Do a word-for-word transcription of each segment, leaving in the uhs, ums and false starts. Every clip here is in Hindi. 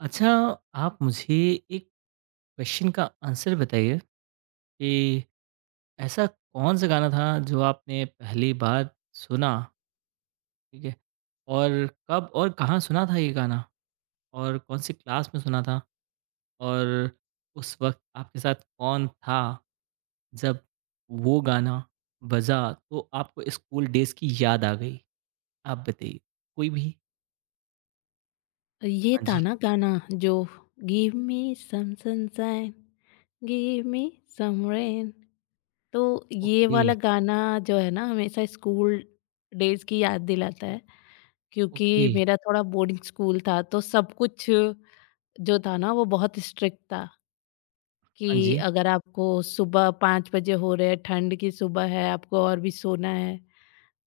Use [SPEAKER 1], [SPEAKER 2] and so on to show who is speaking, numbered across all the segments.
[SPEAKER 1] अच्छा, आप मुझे एक क्वेश्चन का आंसर बताइए कि ऐसा कौन-सा गाना था जो आपने पहली बार सुना, ठीक है? और कब और कहाँ सुना था ये गाना? और कौन-सी क्लास में सुना था? और उस वक़्त आपके साथ कौन था? जब वो गाना बजा तो आपको स्कूल डेज़ की याद आ गई? आप बताइए। कोई भी?
[SPEAKER 2] ये
[SPEAKER 1] हाँ
[SPEAKER 2] था
[SPEAKER 1] जी।
[SPEAKER 2] ना गाना जो give me some sunshine give me some rain. तो ये
[SPEAKER 1] ओके,
[SPEAKER 2] वाला गाना जो है ना हमेशा स्कूल डेज की याद दिलाता है क्योंकि
[SPEAKER 1] ओके।
[SPEAKER 2] मेरा थोड़ा बोर्डिंग स्कूल था तो सब कुछ जो था ना वो बहुत स्ट्रिक्ट था।
[SPEAKER 1] हाँ
[SPEAKER 2] कि
[SPEAKER 1] जी।
[SPEAKER 2] अगर आपको सुबह पाँच बजे हो रहे हैं, ठंड की सुबह है, आपको और भी सोना है,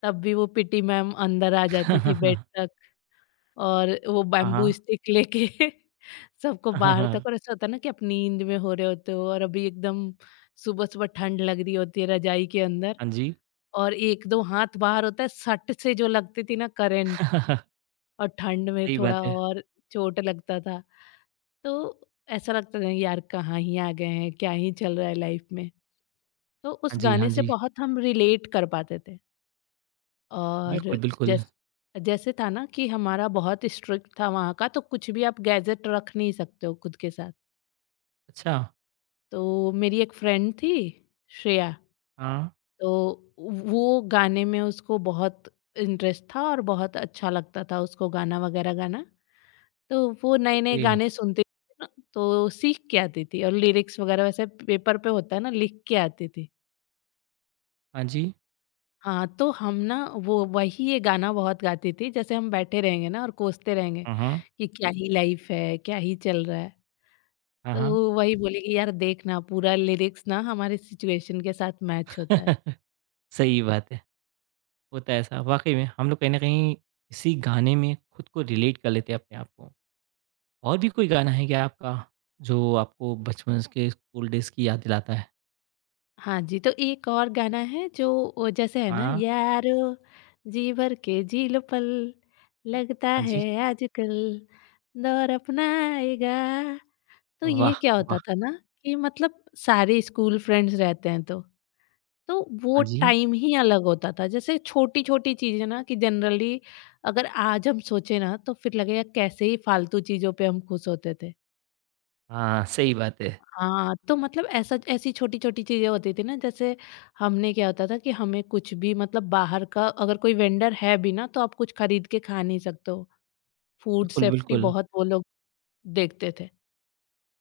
[SPEAKER 2] तब भी वो पीटी मैम अंदर आ जाती
[SPEAKER 1] हाँ,
[SPEAKER 2] थी बेड
[SPEAKER 1] हाँ।
[SPEAKER 2] तक, और वो
[SPEAKER 1] हाँ,
[SPEAKER 2] बैम्बू
[SPEAKER 1] हाँ।
[SPEAKER 2] स्टिक लेके सबको
[SPEAKER 1] हाँ, हाँ,
[SPEAKER 2] बाहर
[SPEAKER 1] हाँ।
[SPEAKER 2] तक। और ऐसा होता है ना कि आप नींद में हो रहे होते हो और अभी एकदम सुबह-सुबह ठंड लग रही होती है रजाई के अंदर,
[SPEAKER 1] हाँ जी।
[SPEAKER 2] और एक दो हाथ बाहर होता है, सट से जो लगती थी ना करंट, और ठंड में
[SPEAKER 1] सही
[SPEAKER 2] थोड़ा
[SPEAKER 1] बात है।
[SPEAKER 2] और चोट लगता था। तो ऐसा लगता था यार कहाँ ही आ गए हैं, क्या ही चल रहा है लाइफ में। तो उस
[SPEAKER 1] हाँ जी,
[SPEAKER 2] गाने
[SPEAKER 1] हाँ
[SPEAKER 2] से
[SPEAKER 1] जी।
[SPEAKER 2] बहुत हम रिलेट कर पाते थे।
[SPEAKER 1] बिल्कुल,
[SPEAKER 2] और
[SPEAKER 1] बिल्कुल।
[SPEAKER 2] जैस जैसे था ना कि हमारा बहुत स्ट्रिक्ट था वहाँ का, तो कुछ भी आप गैजेट रख नहीं सकते हो खुद के साथ।
[SPEAKER 1] अच्छा,
[SPEAKER 2] तो मेरी एक फ्रेंड थी श्रेया,
[SPEAKER 1] हाँ,
[SPEAKER 2] तो वो गाने में उसको बहुत इंटरेस्ट था और बहुत अच्छा लगता था उसको गाना वगैरह गाना। तो वो नए-नए
[SPEAKER 1] ओके।
[SPEAKER 2] गाने सुनती थी ना, तो सीख के आती थी और लिरिक्स वगैरह वैसे पेपर पे होता है ना लिख के आती थी।
[SPEAKER 1] हाँ जी,
[SPEAKER 2] हाँ, तो हम ना वो वही ये गाना बहुत गाती थी, जैसे हम बैठे रहेंगे ना और कोसते रहेंगे
[SPEAKER 1] हाँ, हाँ।
[SPEAKER 2] कि क्या जी ही लाइफ़ है, क्या ही चल रहा है।
[SPEAKER 1] हाँ, हाँ।
[SPEAKER 2] तो वही बोली कि यार देख ना पूरा लिरिक्स ना हमारे सिचुएशन के साथ मैच होता है।
[SPEAKER 1] सही बात है, होता है ऐसा। वाक़ई में हम लोग कहीं न कहीं इसी गाने में खुद को रिलेट कर लेते हैं अपने आप को। और भी कोई गाना है क्या आपका जो आपको बचपन के स्कूल डेज़ की याद दिलाता है?
[SPEAKER 2] हाँ जी, तो एक और गाना है जो, वो जैसे है ना
[SPEAKER 1] हाँ।
[SPEAKER 2] यारो, जी भर के जी लो पल,
[SPEAKER 1] अ,
[SPEAKER 2] लगता
[SPEAKER 1] हाँ
[SPEAKER 2] है
[SPEAKER 1] जी।
[SPEAKER 2] आजकल दौर अपनाएगा। तो ये
[SPEAKER 1] वाह!
[SPEAKER 2] क्या
[SPEAKER 1] वाह!
[SPEAKER 2] होता था ना कि मतलब सारे स्कूल फ्रेंड्स रहते हैं तो तो वो
[SPEAKER 1] हाँ जी।
[SPEAKER 2] टाइम ही अलग होता था। जैसे छोटी-छोटी चीज़ें ना कि जनरली अगर आज हम सोचे ना, तो फिर लगेगा कैसे ही फालतू चीज़ों पे हम खुश होते थे।
[SPEAKER 1] हाँ, सही बात है।
[SPEAKER 2] हाँ, तो मतलब ऐसा ऐसी छोटी-छोटी चीज़ें होती थी ना, जैसे हमने क्या होता था कि हमें कुछ भी मतलब बाहर का अगर कोई वेंडर है भी ना तो आप कुछ खरीद के खा नहीं सकते हो। फूड
[SPEAKER 1] बिल्कुल,
[SPEAKER 2] सेफ्टी
[SPEAKER 1] बिल्कुल।
[SPEAKER 2] बहुत वो लोग देखते थे।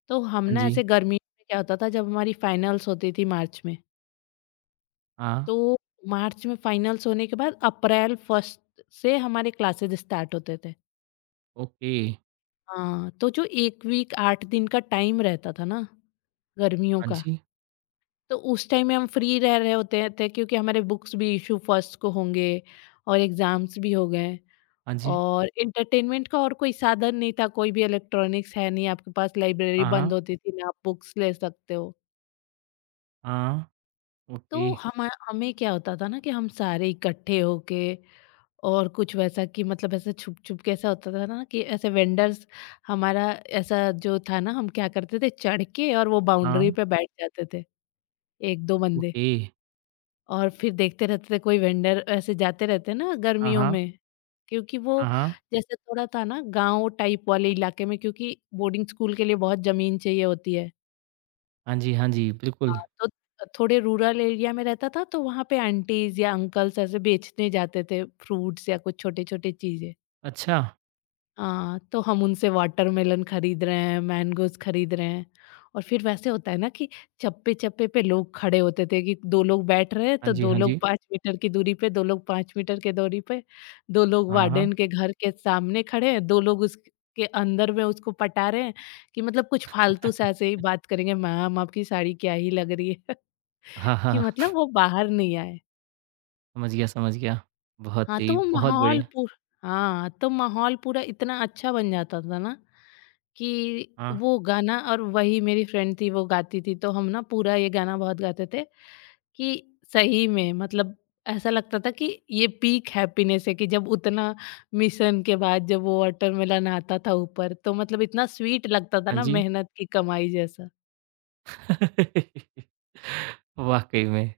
[SPEAKER 2] तो हम
[SPEAKER 1] हाँ
[SPEAKER 2] ना
[SPEAKER 1] जी,
[SPEAKER 2] ऐसे गर्मी में क्या होता था जब हमारी फाइनल्स होती थी मार्च में,
[SPEAKER 1] हाँ।
[SPEAKER 2] तो मार्च में फाइनल्स होने के बाद अप्रैल फर्स्ट से हमारे क्लासेस स्टार्ट होते थे।
[SPEAKER 1] ओके।
[SPEAKER 2] हाँ, तो जो एक वीक आठ दिन का टाइम रहता था ना गर्मियों
[SPEAKER 1] हाँ
[SPEAKER 2] का,
[SPEAKER 1] जी,
[SPEAKER 2] तो उस टाइम में हम फ्री रह रहे होते थे क्योंकि हमारे बुक्स भी इश्यू फर्स्ट को होंगे और एग्ज़ाम्स भी हो गए,
[SPEAKER 1] हाँ जी।
[SPEAKER 2] और एंटरटेनमेंट का और कोई साधन नहीं था, कोई भी इलेक्ट्रॉनिक्स है नहीं आपके पास, लाइब्रेरी
[SPEAKER 1] हाँ,
[SPEAKER 2] बंद
[SPEAKER 1] हाँ।
[SPEAKER 2] होती थी, ना आप बुक्स ले सकते हो।
[SPEAKER 1] हाँ, ओके।
[SPEAKER 2] तो हम हमें क्या होता था ना कि हम सारे इकट्ठे होके और कुछ वैसा कि मतलब ऐसा छुप छुप के ऐसा होता था ना कि ऐसे वेंडर्स, हमारा ऐसा जो था ना, हम क्या करते थे चढ़ के और वो बाउंड्री
[SPEAKER 1] हाँ।
[SPEAKER 2] पे बैठ जाते थे एक दो बंदे,
[SPEAKER 1] ओके।
[SPEAKER 2] और फिर देखते रहते थे कोई वेंडर ऐसे जाते रहते ना
[SPEAKER 1] हाँ,
[SPEAKER 2] गर्मियों
[SPEAKER 1] हाँ।
[SPEAKER 2] में, क्योंकि वो
[SPEAKER 1] हाँ, हाँ।
[SPEAKER 2] जैसे थोड़ा था ना गांव टाइप वाले इलाके में, क्योंकि बोर्डिंग स्कूल के लिए बहुत जमीन चाहिए होती है।
[SPEAKER 1] हाँ जी, हाँ जी,
[SPEAKER 2] हाँ,
[SPEAKER 1] बिल्कुल।
[SPEAKER 2] तो थोड़े रूरल एरिया में रहता था तो वहाँ पे आंटीज़ या अंकल्स ऐसे बेचने जाते थे फ्रूट्स या कुछ छोटे-छोटे चीज़ें।
[SPEAKER 1] अच्छा।
[SPEAKER 2] हाँ, तो हम उनसे वाटरमेलन खरीद रहे हैं, मैंगोज़ खरीद रहे हैं, और फिर वैसे होता है ना कि चप्पे-चप्पे पे लोग खड़े होते थे। कि दो लोग बैठ रहे हैं
[SPEAKER 1] हाँ
[SPEAKER 2] तो
[SPEAKER 1] जी,
[SPEAKER 2] दो
[SPEAKER 1] हाँ
[SPEAKER 2] लोग
[SPEAKER 1] जी।
[SPEAKER 2] पाँच मीटर की दूरी पे, दो लोग पाँच मीटर के दूरी पे, दो लोग
[SPEAKER 1] हाँ, हाँ।
[SPEAKER 2] वार्डन के घर के सामने खड़े हैं, दो लोग उसके अंदर में उसको पटा रहे हैं, कि मतलब कुछ फालतू से ऐसे ही बात करेंगे, "मैम आपकी साड़ी क्या ही लग रही है।"
[SPEAKER 1] हाँ,
[SPEAKER 2] कि
[SPEAKER 1] हाँ।
[SPEAKER 2] मतलब वो बाहर नहीं आए।
[SPEAKER 1] समझ गया, समझ गया। बहुत
[SPEAKER 2] हाँ, तो
[SPEAKER 1] सही,
[SPEAKER 2] वो
[SPEAKER 1] बहुत
[SPEAKER 2] माहौल
[SPEAKER 1] बढ़िया।
[SPEAKER 2] पूर हाँ, तो माहौल पूरा इतना अच्छा बन जाता था ना, कि
[SPEAKER 1] हाँ,
[SPEAKER 2] वो गाना, और वही मेरी फ्रेंड थी वो गाती थी, तो हम ना पूरा ये गाना बहुत गाते थे कि सही में मतलब ऐसा लगता था कि ये पीक हैप्पीनेस है। कि जब उतना मिशन के बाद जब वो वाटरमेलन आता था ऊपर, तो मतलब इतना स्वीट लगता था
[SPEAKER 1] हाँ
[SPEAKER 2] ना
[SPEAKER 1] जी।
[SPEAKER 2] मेहनत की कमाई जैसा।
[SPEAKER 1] वाक़ई में,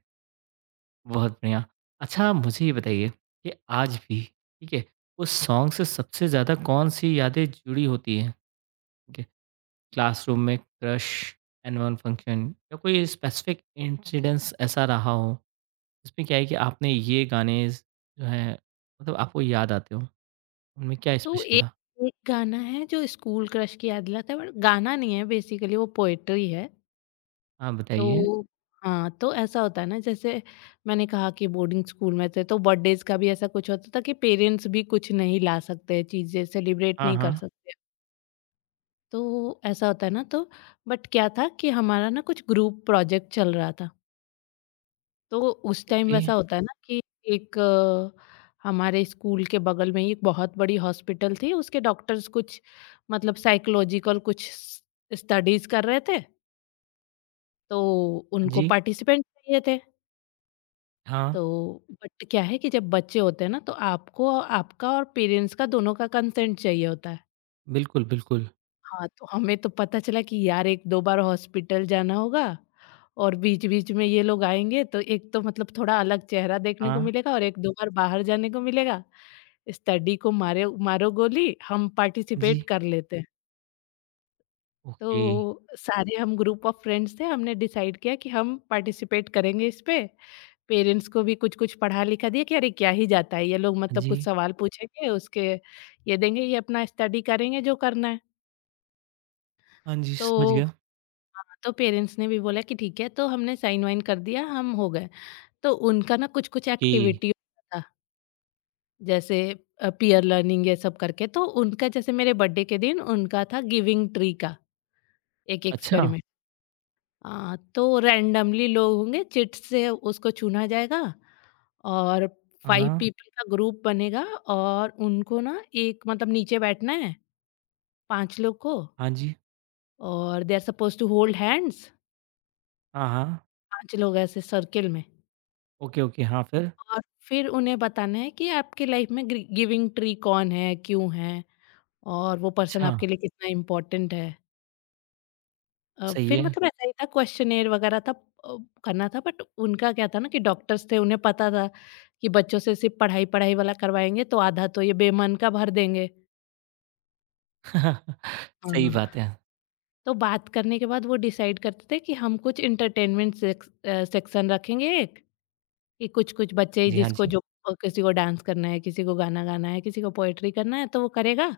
[SPEAKER 1] बहुत बढ़िया। अच्छा मुझे ये बताइए कि आज भी, ठीक है, उस सॉन्ग से सबसे ज़्यादा कौन-सी यादें जुड़ी होती हैं? ठीक है, क्लासरूम में क्रश, एनुअल फंक्शन या कोई स्पेसिफिक इंसिडेंस ऐसा रहा हो? उसमें क्या है कि आपने ये गाने स जो हैं मतलब आपको याद आते हों, उनमें क्या
[SPEAKER 2] तो
[SPEAKER 1] स्पेशल था?
[SPEAKER 2] एक एक गाना है जो स्कूल क्रश की याद दिलाता है, बट गाना नहीं है, बेसिकली वो पोएट्री है।
[SPEAKER 1] हाँ, बताइए?
[SPEAKER 2] तो हाँ, तो ऐसा होता है ना, जैसे मैंने कहा कि बोर्डिंग स्कूल में थे तो बर्थडेज का भी ऐसा कुछ होता था कि पेरेंट्स भी कुछ नहीं ला सकते, चीज़ें सेलिब्रेट
[SPEAKER 1] हाँ,
[SPEAKER 2] नहीं कर
[SPEAKER 1] हाँ।
[SPEAKER 2] सकते। तो ऐसा होता है ना, तो बट क्या था कि हमारा ना कुछ ग्रुप प्रोजेक्ट चल रहा था। तो उस टाइम
[SPEAKER 1] ओके।
[SPEAKER 2] वैसा होता है ना कि एक अ, हमारे स्कूल के बगल में ही एक बहुत बड़ी हॉस्पिटल थी, उसके डॉक्टर्स कुछ मतलब साइकोलॉजिकल कुछ स स्टडीज़ कर रहे थे, तो
[SPEAKER 1] हाँ
[SPEAKER 2] उनको
[SPEAKER 1] जी।
[SPEAKER 2] पार्टिसिपेंट चाहिए थे।
[SPEAKER 1] हाँ,
[SPEAKER 2] तो बट क्या है कि जब बच्चे होते हैं ना, तो आपको आपका और पेरेंट्स का दोनों का कंसेंट चाहिए होता है।
[SPEAKER 1] बिल्कुल, बिल्कुल।
[SPEAKER 2] हाँ। तो हमें तो पता चला कि यार एक दो बार हॉस्पिटल जाना होगा और बीच-बीच में ये लोग आएँगे, तो एक तो मतलब थोड़ा अलग चेहरा देखने को
[SPEAKER 1] हाँ,
[SPEAKER 2] मिलेगा और एक दो बार बाहर जाने को मिलेगा। स्टडी को मारे मारो गोली, हम
[SPEAKER 1] हाँ जी।
[SPEAKER 2] पार्टिसिपेट कर लेते हैं।
[SPEAKER 1] ओके।
[SPEAKER 2] तो सारे हम ग्रुप ऑफ फ्रेंड्स थे, हमने डिसाइड किया कि हम पार्टिसिपेट करेंगे इस पे। पेरेंट्स को भी कुछ-कुछ पढ़ा-लिखा दिया कि अरे क्या ही जाता है, ये लोग
[SPEAKER 1] हाँ
[SPEAKER 2] मतलब कुछ
[SPEAKER 1] जी।
[SPEAKER 2] सवाल पूछेंगे, उसके ये देंगे, ये अपना स्टडी करेंगे जो करना है।
[SPEAKER 1] हाँ जी,
[SPEAKER 2] तो
[SPEAKER 1] समझ गया।
[SPEAKER 2] हाँ, तो पेरेंट्स ने भी बोला कि ठीक है, तो हमने साइन-वाइन कर दिया, हम हो गए। तो उनका ना कुछ-कुछ
[SPEAKER 1] ओके।
[SPEAKER 2] एक्टिविटी होता था, जैसे अ, पीयर लर्निंग ये सब करके। तो उनका जैसे मेरे बर्थडे के दिन उनका था गिविंग ट्री का एक
[SPEAKER 1] अच्छा।
[SPEAKER 2] एक्सपेरिमेंट। अ, तो रैंडमली लोग होंगे चिट से उसको चुना जाएगा, और पाँच
[SPEAKER 1] हाँ,
[SPEAKER 2] पीपल का ग्रुप बनेगा, और उनको ना एक मतलब नीचे बैठना है पाँच लोग को,
[SPEAKER 1] हाँ जी।
[SPEAKER 2] और they are supposed to hold hands,
[SPEAKER 1] हाँ, हाँ।
[SPEAKER 2] पाँच लोग ऐसे सर्किल में,
[SPEAKER 1] ओके, ओके। हाँ, फिर?
[SPEAKER 2] और फिर उन्हें बताना है कि आपके लाइफ में ग्री गिविंग ट्री कौन है, क्यों है, और वो पर्सन
[SPEAKER 1] अच्छा,
[SPEAKER 2] आपके लिए कितना इम्पोर्टेंट है। अ,
[SPEAKER 1] सही
[SPEAKER 2] फिर
[SPEAKER 1] है।
[SPEAKER 2] मतलब ऐसा ही था क्वेश्चनेयर वगैरह था, अ, करना था, बट उनका क्या था ना कि डॉक्टर्स थे, उन्हें पता था कि बच्चों से सिर्फ पढ़ाई पढ़ाई वाला करवाएँगे तो आधा तो ये बेमन का भर देंगे।
[SPEAKER 1] सही
[SPEAKER 2] हाँ।
[SPEAKER 1] बात है।
[SPEAKER 2] तो बात करने के बाद वो डिसाइड करते थे कि हम कुछ एंटरटेनमेंट सेक्स अ, सेक्शन रखेंगे एक, कि कुछ-कुछ बच्चे
[SPEAKER 1] जी, हाँ
[SPEAKER 2] जिसको
[SPEAKER 1] जी।
[SPEAKER 2] जो अ, किसी को डांस करना है, किसी को गाना गाना है, किसी को पोएट्री करना है तो वो करेगा,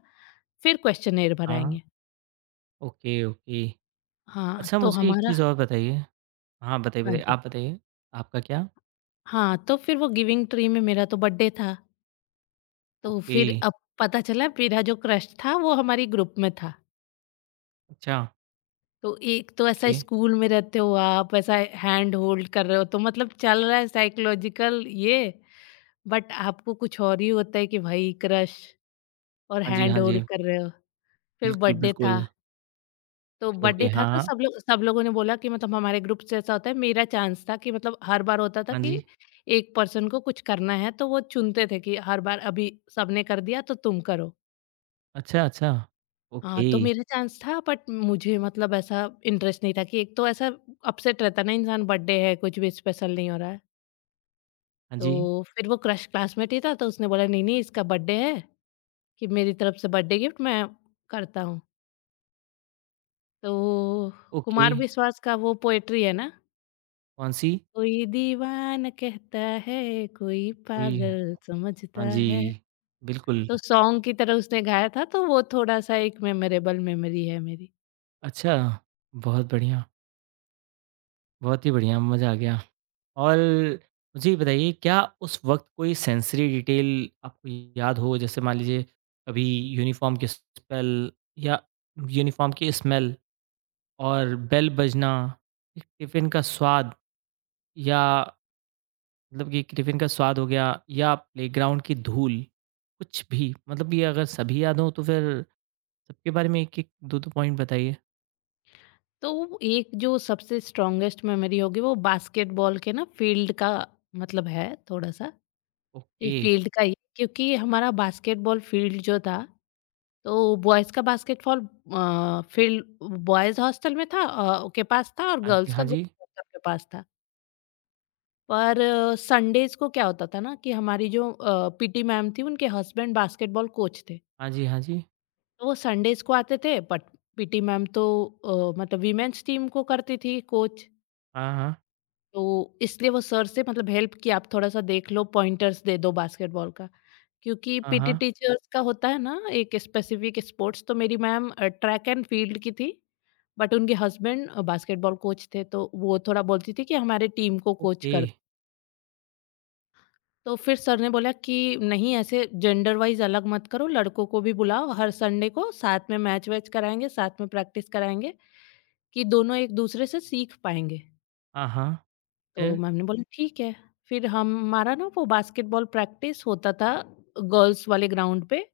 [SPEAKER 2] फिर क्वेश्चनेयर
[SPEAKER 1] हाँ,
[SPEAKER 2] भराएँगे।
[SPEAKER 1] Okay, okay.
[SPEAKER 2] हाँ,
[SPEAKER 1] अच्छा
[SPEAKER 2] तो
[SPEAKER 1] मुझे एक
[SPEAKER 2] हमारा,
[SPEAKER 1] चीज़ और बताइए? हाँ, बताइए,
[SPEAKER 2] हाँ
[SPEAKER 1] बताइए।
[SPEAKER 2] जी।
[SPEAKER 1] आप बताइए? आपका क्या?
[SPEAKER 2] हाँ, तो फिर वो गिविंग ट्री में मेरा तो बर्थडे था। तो
[SPEAKER 1] ओके।
[SPEAKER 2] फिर अब पता चला मेरा जो क्रश था वो हमारी ग्रुप में था।
[SPEAKER 1] अच्छा।
[SPEAKER 2] तो एक तो ऐसा
[SPEAKER 1] ओके।
[SPEAKER 2] स्कूल में रहते हो आप, ऐसा हैंड होल्ड कर रहे हो तो मतलब चल रहा है साइकोलॉजिकल ये, बट आपको कुछ और ही होता है कि भाई क्रश, और
[SPEAKER 1] हाँ जी,
[SPEAKER 2] हैंड
[SPEAKER 1] हाँ जी।
[SPEAKER 2] होल्ड कर रहे हो। फिर
[SPEAKER 1] बिल्कुल,
[SPEAKER 2] बर्थडे था,
[SPEAKER 1] बिल्कुल।
[SPEAKER 2] तो
[SPEAKER 1] ओके, ओके।
[SPEAKER 2] बर्थडे था
[SPEAKER 1] हाँ,
[SPEAKER 2] तो
[SPEAKER 1] हाँ।
[SPEAKER 2] सब लोग सब लोगों ने बोला कि मतलब हमारे ग्रुप से ऐसा होता है मेरा चांस था, कि मतलब हर बार होता था
[SPEAKER 1] हाँ जी।
[SPEAKER 2] कि एक पर्सन को कुछ करना है तो वो चुनते थे कि हर बार अभी सबने कर दिया तो तुम करो।
[SPEAKER 1] अच्छा, अच्छा।
[SPEAKER 2] हाँ,
[SPEAKER 1] ओके।
[SPEAKER 2] तो मेरा चांस था, बट मुझे मतलब ऐसा इंटरेस्ट नहीं था कि एक तो ऐसा अपसेट रहता है ना इंसान, बर्थडे है कुछ भी स्पेशल नहीं हो रहा है।
[SPEAKER 1] हाँ
[SPEAKER 2] तो
[SPEAKER 1] जी।
[SPEAKER 2] फिर वो क्रश क्लासमेट ही था तो उसने बोला नहीं नहीं इसका बर्थडे है, कि मेरी तरफ से बर्थडे गिफ्ट मैं करता हूँ। तो
[SPEAKER 1] ओके।
[SPEAKER 2] कुमार विश्वास का वो पोएट्री है ना,
[SPEAKER 1] कौन-सी?
[SPEAKER 2] कोई दीवान कहता है, कोई
[SPEAKER 1] कोई
[SPEAKER 2] पागल समझता
[SPEAKER 1] हाँ
[SPEAKER 2] है।
[SPEAKER 1] जी, बिल्कुल।
[SPEAKER 2] तो सॉन्ग की तरह उसने गाया था, तो वो थोड़ा सा एक मेमोरेबल मेमोरी है मेरी।
[SPEAKER 1] अच्छा, बहुत बढ़िया, बहुत ही बढ़िया, मज़ा आ गया। और मुझे ये बताइए क्या उस वक़्त कोई सेंसरी डिटेल आपको याद हो? जैसे मान लीजिए कभी यूनिफ़ॉर्म की स्पेल या यूनिफ़ॉर्म की स्मेल और बेल बजना, टिफ़िन का स्वाद या मतलब कि टिफ़िन का स्वाद हो गया या प्लेग्राउंड की धूल, कुछ भी मतलब ये अगर सभी याद हों तो फिर सबके बारे में एक-एक दो-दो पॉइंट बताइए।
[SPEAKER 2] तो वो एक जो सबसे स्ट्रॉन्गेस्ट मेमोरी होगी वो बास्केटबॉल के ना फील्ड का मतलब है, थोड़ा सा ये
[SPEAKER 1] ओके,
[SPEAKER 2] फील्ड का ही, क्योंकि हमारा बास्केटबॉल फील्ड जो था, तो बॉयज का बास्केटबॉल फील्ड बॉयज हॉस्टल में था अ, के पास था, और
[SPEAKER 1] हाँ जी,
[SPEAKER 2] गर्ल्स का
[SPEAKER 1] हाँ जी।
[SPEAKER 2] गर्ल्स हॉस्टल के पास था। पर संडेज को क्या होता था ना कि हमारी जो पीटी मैम थी उनके हस्बैंड बास्केटबॉल कोच थे,
[SPEAKER 1] हाँ जी, हाँ जी।
[SPEAKER 2] तो वो संडेज को आते थे। बट पीटी मैम तो अ, मतलब वीमेन्स टीम को करती थी कोच,
[SPEAKER 1] हाँ, हाँ।
[SPEAKER 2] तो इसलिए वो सर से मतलब हेल्प की आप थोड़ा-सा देख लो, पॉइंटर्स दे दो बास्केटबॉल का। क्योंकि
[SPEAKER 1] हाँ,
[SPEAKER 2] पीटी
[SPEAKER 1] हाँ।
[SPEAKER 2] टीचर्स का होता है ना एक स्पेसिफिक स्पोर्ट्स, तो मेरी ma'am uh, track and field की थी, बट उनके हस्बैंड अ, बास्केटबॉल कोच थे, तो वो थोड़ा बोलती थी कि हमारे टीम को कोच
[SPEAKER 1] ओके।
[SPEAKER 2] कर दो। तो फिर सर ने बोला कि नहीं, ऐसे जेंडर वाइज़ अलग मत करो, लड़कों को भी बुलाओ, हर संडे को साथ में मैच-वैच कराएँगे, साथ में प्रैक्टिस कराएँगे कि दोनों एक-दूसरे से सीख पाएँगे।
[SPEAKER 1] हाँ, हाँ।
[SPEAKER 2] तो
[SPEAKER 1] फिर?
[SPEAKER 2] मैम ने बोला ठीक है। फिर हम हमारा ना वो बास्केटबॉल प्रैक्टिस होता था गर्ल्स वाले ग्राउंड पे।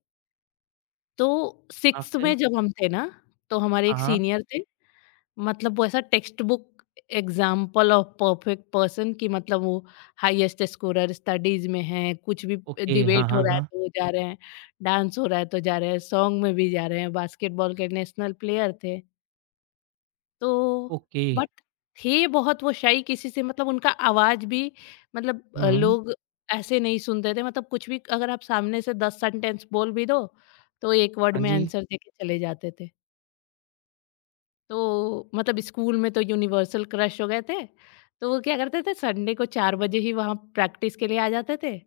[SPEAKER 2] तो
[SPEAKER 1] हाँ,
[SPEAKER 2] सिक्स्थ
[SPEAKER 1] फिर?
[SPEAKER 2] में जब हम थे ना, तो हमारे
[SPEAKER 1] हाँ,
[SPEAKER 2] एक
[SPEAKER 1] हाँ।
[SPEAKER 2] सीनियर थे। मतलब वो ऐसा text book example of perfect person, कि मतलब वो हाईएस्ट स्कोरर स्टडीज़ में हैं, कुछ भी
[SPEAKER 1] ओके, हाँ,
[SPEAKER 2] डिबेट हो
[SPEAKER 1] हाँ,
[SPEAKER 2] रहा है
[SPEAKER 1] हाँ।
[SPEAKER 2] तो वो जा रहे हैं, डांस हो रहा है तो जा रहे हैं, सॉन्ग में भी जा रहे हैं, बास्केटबॉल के नेशनल प्लेयर थे। तो
[SPEAKER 1] ओके।
[SPEAKER 2] बट थे बहुत वो शाई किसी से, मतलब उनका आवाज़ भी, मतलब
[SPEAKER 1] हुँ,
[SPEAKER 2] अ,
[SPEAKER 1] हुँ।
[SPEAKER 2] लोग ऐसे नहीं सुनते थे। मतलब कुछ भी अगर आप सामने से दस सेंटेंस बोल भी दो, तो एक वर्ड
[SPEAKER 1] हाँ
[SPEAKER 2] में
[SPEAKER 1] जी।
[SPEAKER 2] आंसर देके चले जाते थे। तो मतलब स्कूल में तो यूनिवर्सल क्रश हो गए थे। तो वो क्या करते थे, संडे को चार बजे ही वहाँ प्रैक्टिस के लिए आ जाते थे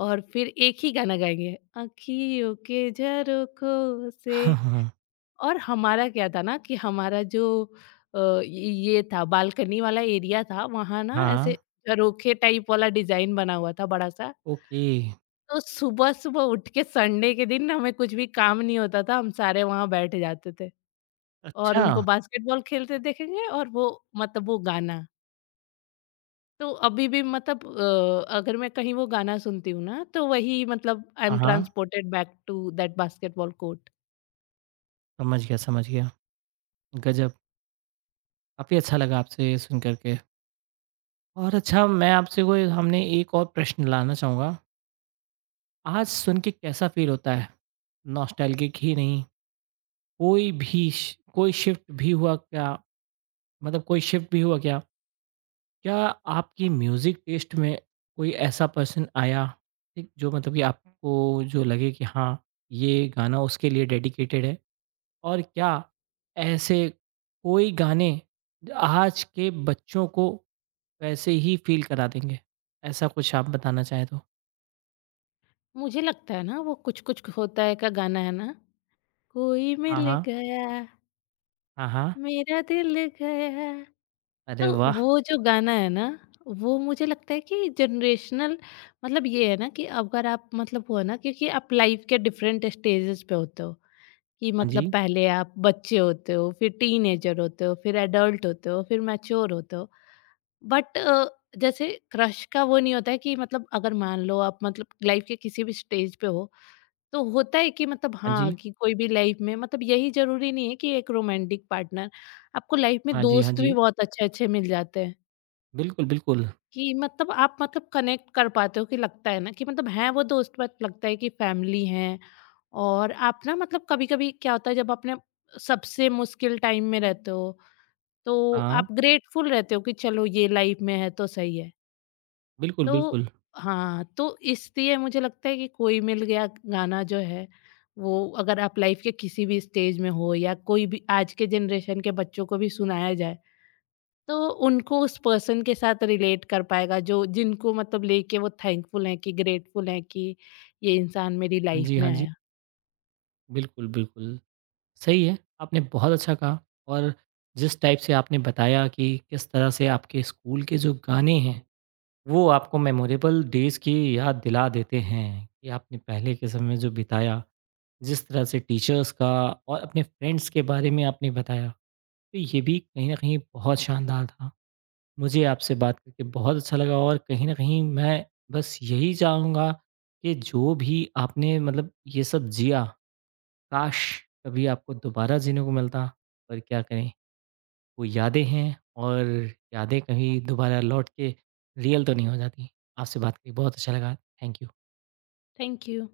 [SPEAKER 2] और फिर एक ही गाना गाएँगे, अँखियों के झरोखों से।
[SPEAKER 1] हाँ, हाँ।
[SPEAKER 2] और हमारा क्या था ना कि हमारा जो अ, ये ये था, बालकनी वाला एरिया था, वहाँ ना ऐसे
[SPEAKER 1] हाँ,
[SPEAKER 2] झरोखे टाइप वाला डिज़ाइन बना हुआ था बड़ा-सा।
[SPEAKER 1] ओके।
[SPEAKER 2] तो सुबह-सुबह उठ के संडे के दिन हमें कुछ भी काम नहीं होता था, हम सारे वहाँ बैठ जाते थे और
[SPEAKER 1] अच्छा।
[SPEAKER 2] उनको बास्केटबॉल खेलते देखेंगे और वो, मतलब वो गाना। तो अभी भी, मतलब अ, अगर मैं कहीं वो गाना सुनती हूँ ना, तो वही, मतलब आई
[SPEAKER 1] हाँ,
[SPEAKER 2] एम
[SPEAKER 1] हाँ।
[SPEAKER 2] Transported back to that basketball court.
[SPEAKER 1] समझ गया, समझ गया। गज़ब! काफ़ी अच्छा लगा आपसे सुन कर के। और अच्छा मैं आपसे कोई हमने एक और प्रश्न लाना चाहूँगा। आज सुन के कैसा फ़ील होता है? नॉस्टैल्जिक ही नहीं, कोई भी श कोई शिफ्ट भी हुआ क्या? मतलब कोई शिफ्ट भी हुआ क्या? क्या आपकी म्यूज़िक टेस्ट में कोई ऐसा पर्सन आया, ठीक, जो मतलब कि आपको जो लगे कि हाँ, ये गाना उसके लिए डेडिकेटेड है? और क्या ऐसे कोई गाने आज के बच्चों को वैसे ही फ़ील करा देंगे? ऐसा कुछ आप बताना चाहें तो?
[SPEAKER 2] मुझे लगता है ना, वो कुछ-कुछ होता है का गाना है ना, कोई
[SPEAKER 1] हाँ,
[SPEAKER 2] मिल
[SPEAKER 1] हाँ।
[SPEAKER 2] गया,
[SPEAKER 1] हाँ, हाँ।
[SPEAKER 2] मेरा दिल गया। तो
[SPEAKER 1] अरे वाह!
[SPEAKER 2] वो जो गाना है ना, वो मुझे लगता है कि जनरेशनल, मतलब ये है ना कि अगर आप, मतलब हो ना, क्योंकि आप लाइफ के डिफरेंट स्टेजेस पे होते हो, कि
[SPEAKER 1] हाँ
[SPEAKER 2] मतलब
[SPEAKER 1] जी,
[SPEAKER 2] पहले आप बच्चे होते हो, फिर टीनेजर होते हो, फिर एडल्ट होते हो, फिर मैच्योर होते हो। बट अ, जैसे क्रश का वो नहीं होता है कि मतलब, अगर मान लो आप, मतलब लाइफ के किसी भी स्टेज पे हो, तो होता है कि मतलब
[SPEAKER 1] हाँ
[SPEAKER 2] हाँ,
[SPEAKER 1] जी,
[SPEAKER 2] कि कोई भी लाइफ में, मतलब यही ज़रूरी नहीं है कि एक रोमांटिक पार्टनर, आपको लाइफ में
[SPEAKER 1] हाँ जी, हाँ
[SPEAKER 2] दोस्त भी
[SPEAKER 1] जी।
[SPEAKER 2] बहुत अच्छे-अच्छे मिल जाते हैं,
[SPEAKER 1] बिल्कुल, बिल्कुल।
[SPEAKER 2] कि मतलब आप, मतलब कनेक्ट कर पाते हो, कि लगता है ना कि मतलब हैं वो दोस्त, बट लगता है कि फैमिली हैं। और आप ना, मतलब कभी-कभी क्या होता है, जब आपने सबसे मुश्किल टाइम में रहते हो, तो
[SPEAKER 1] हाँ,
[SPEAKER 2] आप ग्रेटफुल रहते हो कि चलो ये लाइफ में है तो सही है।
[SPEAKER 1] बिल्कुल,
[SPEAKER 2] तो
[SPEAKER 1] बिल्कुल।
[SPEAKER 2] हाँ, तो इसलिए मुझे लगता है कि कोई मिल गया गाना जो है, वो अगर आप लाइफ के किसी भी स्टेज में हो या कोई भी आज के जनरेशन के बच्चों को भी सुनाया जाए, तो उनको उस पर्सन के साथ रिलेट कर पाएगा जो, जिनको मतलब लेके वो थैंकफुल हैं कि ग्रेटफुल हैं कि ये इंसान मेरी
[SPEAKER 1] हाँ
[SPEAKER 2] लाइफ
[SPEAKER 1] जी,
[SPEAKER 2] में
[SPEAKER 1] हाँ जी।
[SPEAKER 2] आया।
[SPEAKER 1] बिल्कुल, बिल्कुल। सही है, आपने बहुत अच्छा कहा और जिस टाइप से आपने बताया कि किस तरह से आपके स्कूल के जो गाने हैं, वो आपको मेमोरेबल डेज़ की याद दिला देते हैं, कि आपने पहले के समय में जो बिताया, जिस तरह से टीचर्स का और अपने फ्रेंड्स के बारे में आपने बताया, तो ये भी कहीं न कहीं बहुत शानदार था। मुझे आपसे बात करके बहुत अच्छा लगा और कहीं न कहीं मैं बस यही चाहूँगा कि जो भी आपने मतलब ये सब जिया, काश कभी आपको दोबारा जीने को मिलता। पर क्या करें, वो यादें हैं और यादें कहीं दोबारा लौट के रियल तो नहीं हो जाती। आपसे बात करके बहुत अच्छा लगा। Thank you.
[SPEAKER 2] Thank you.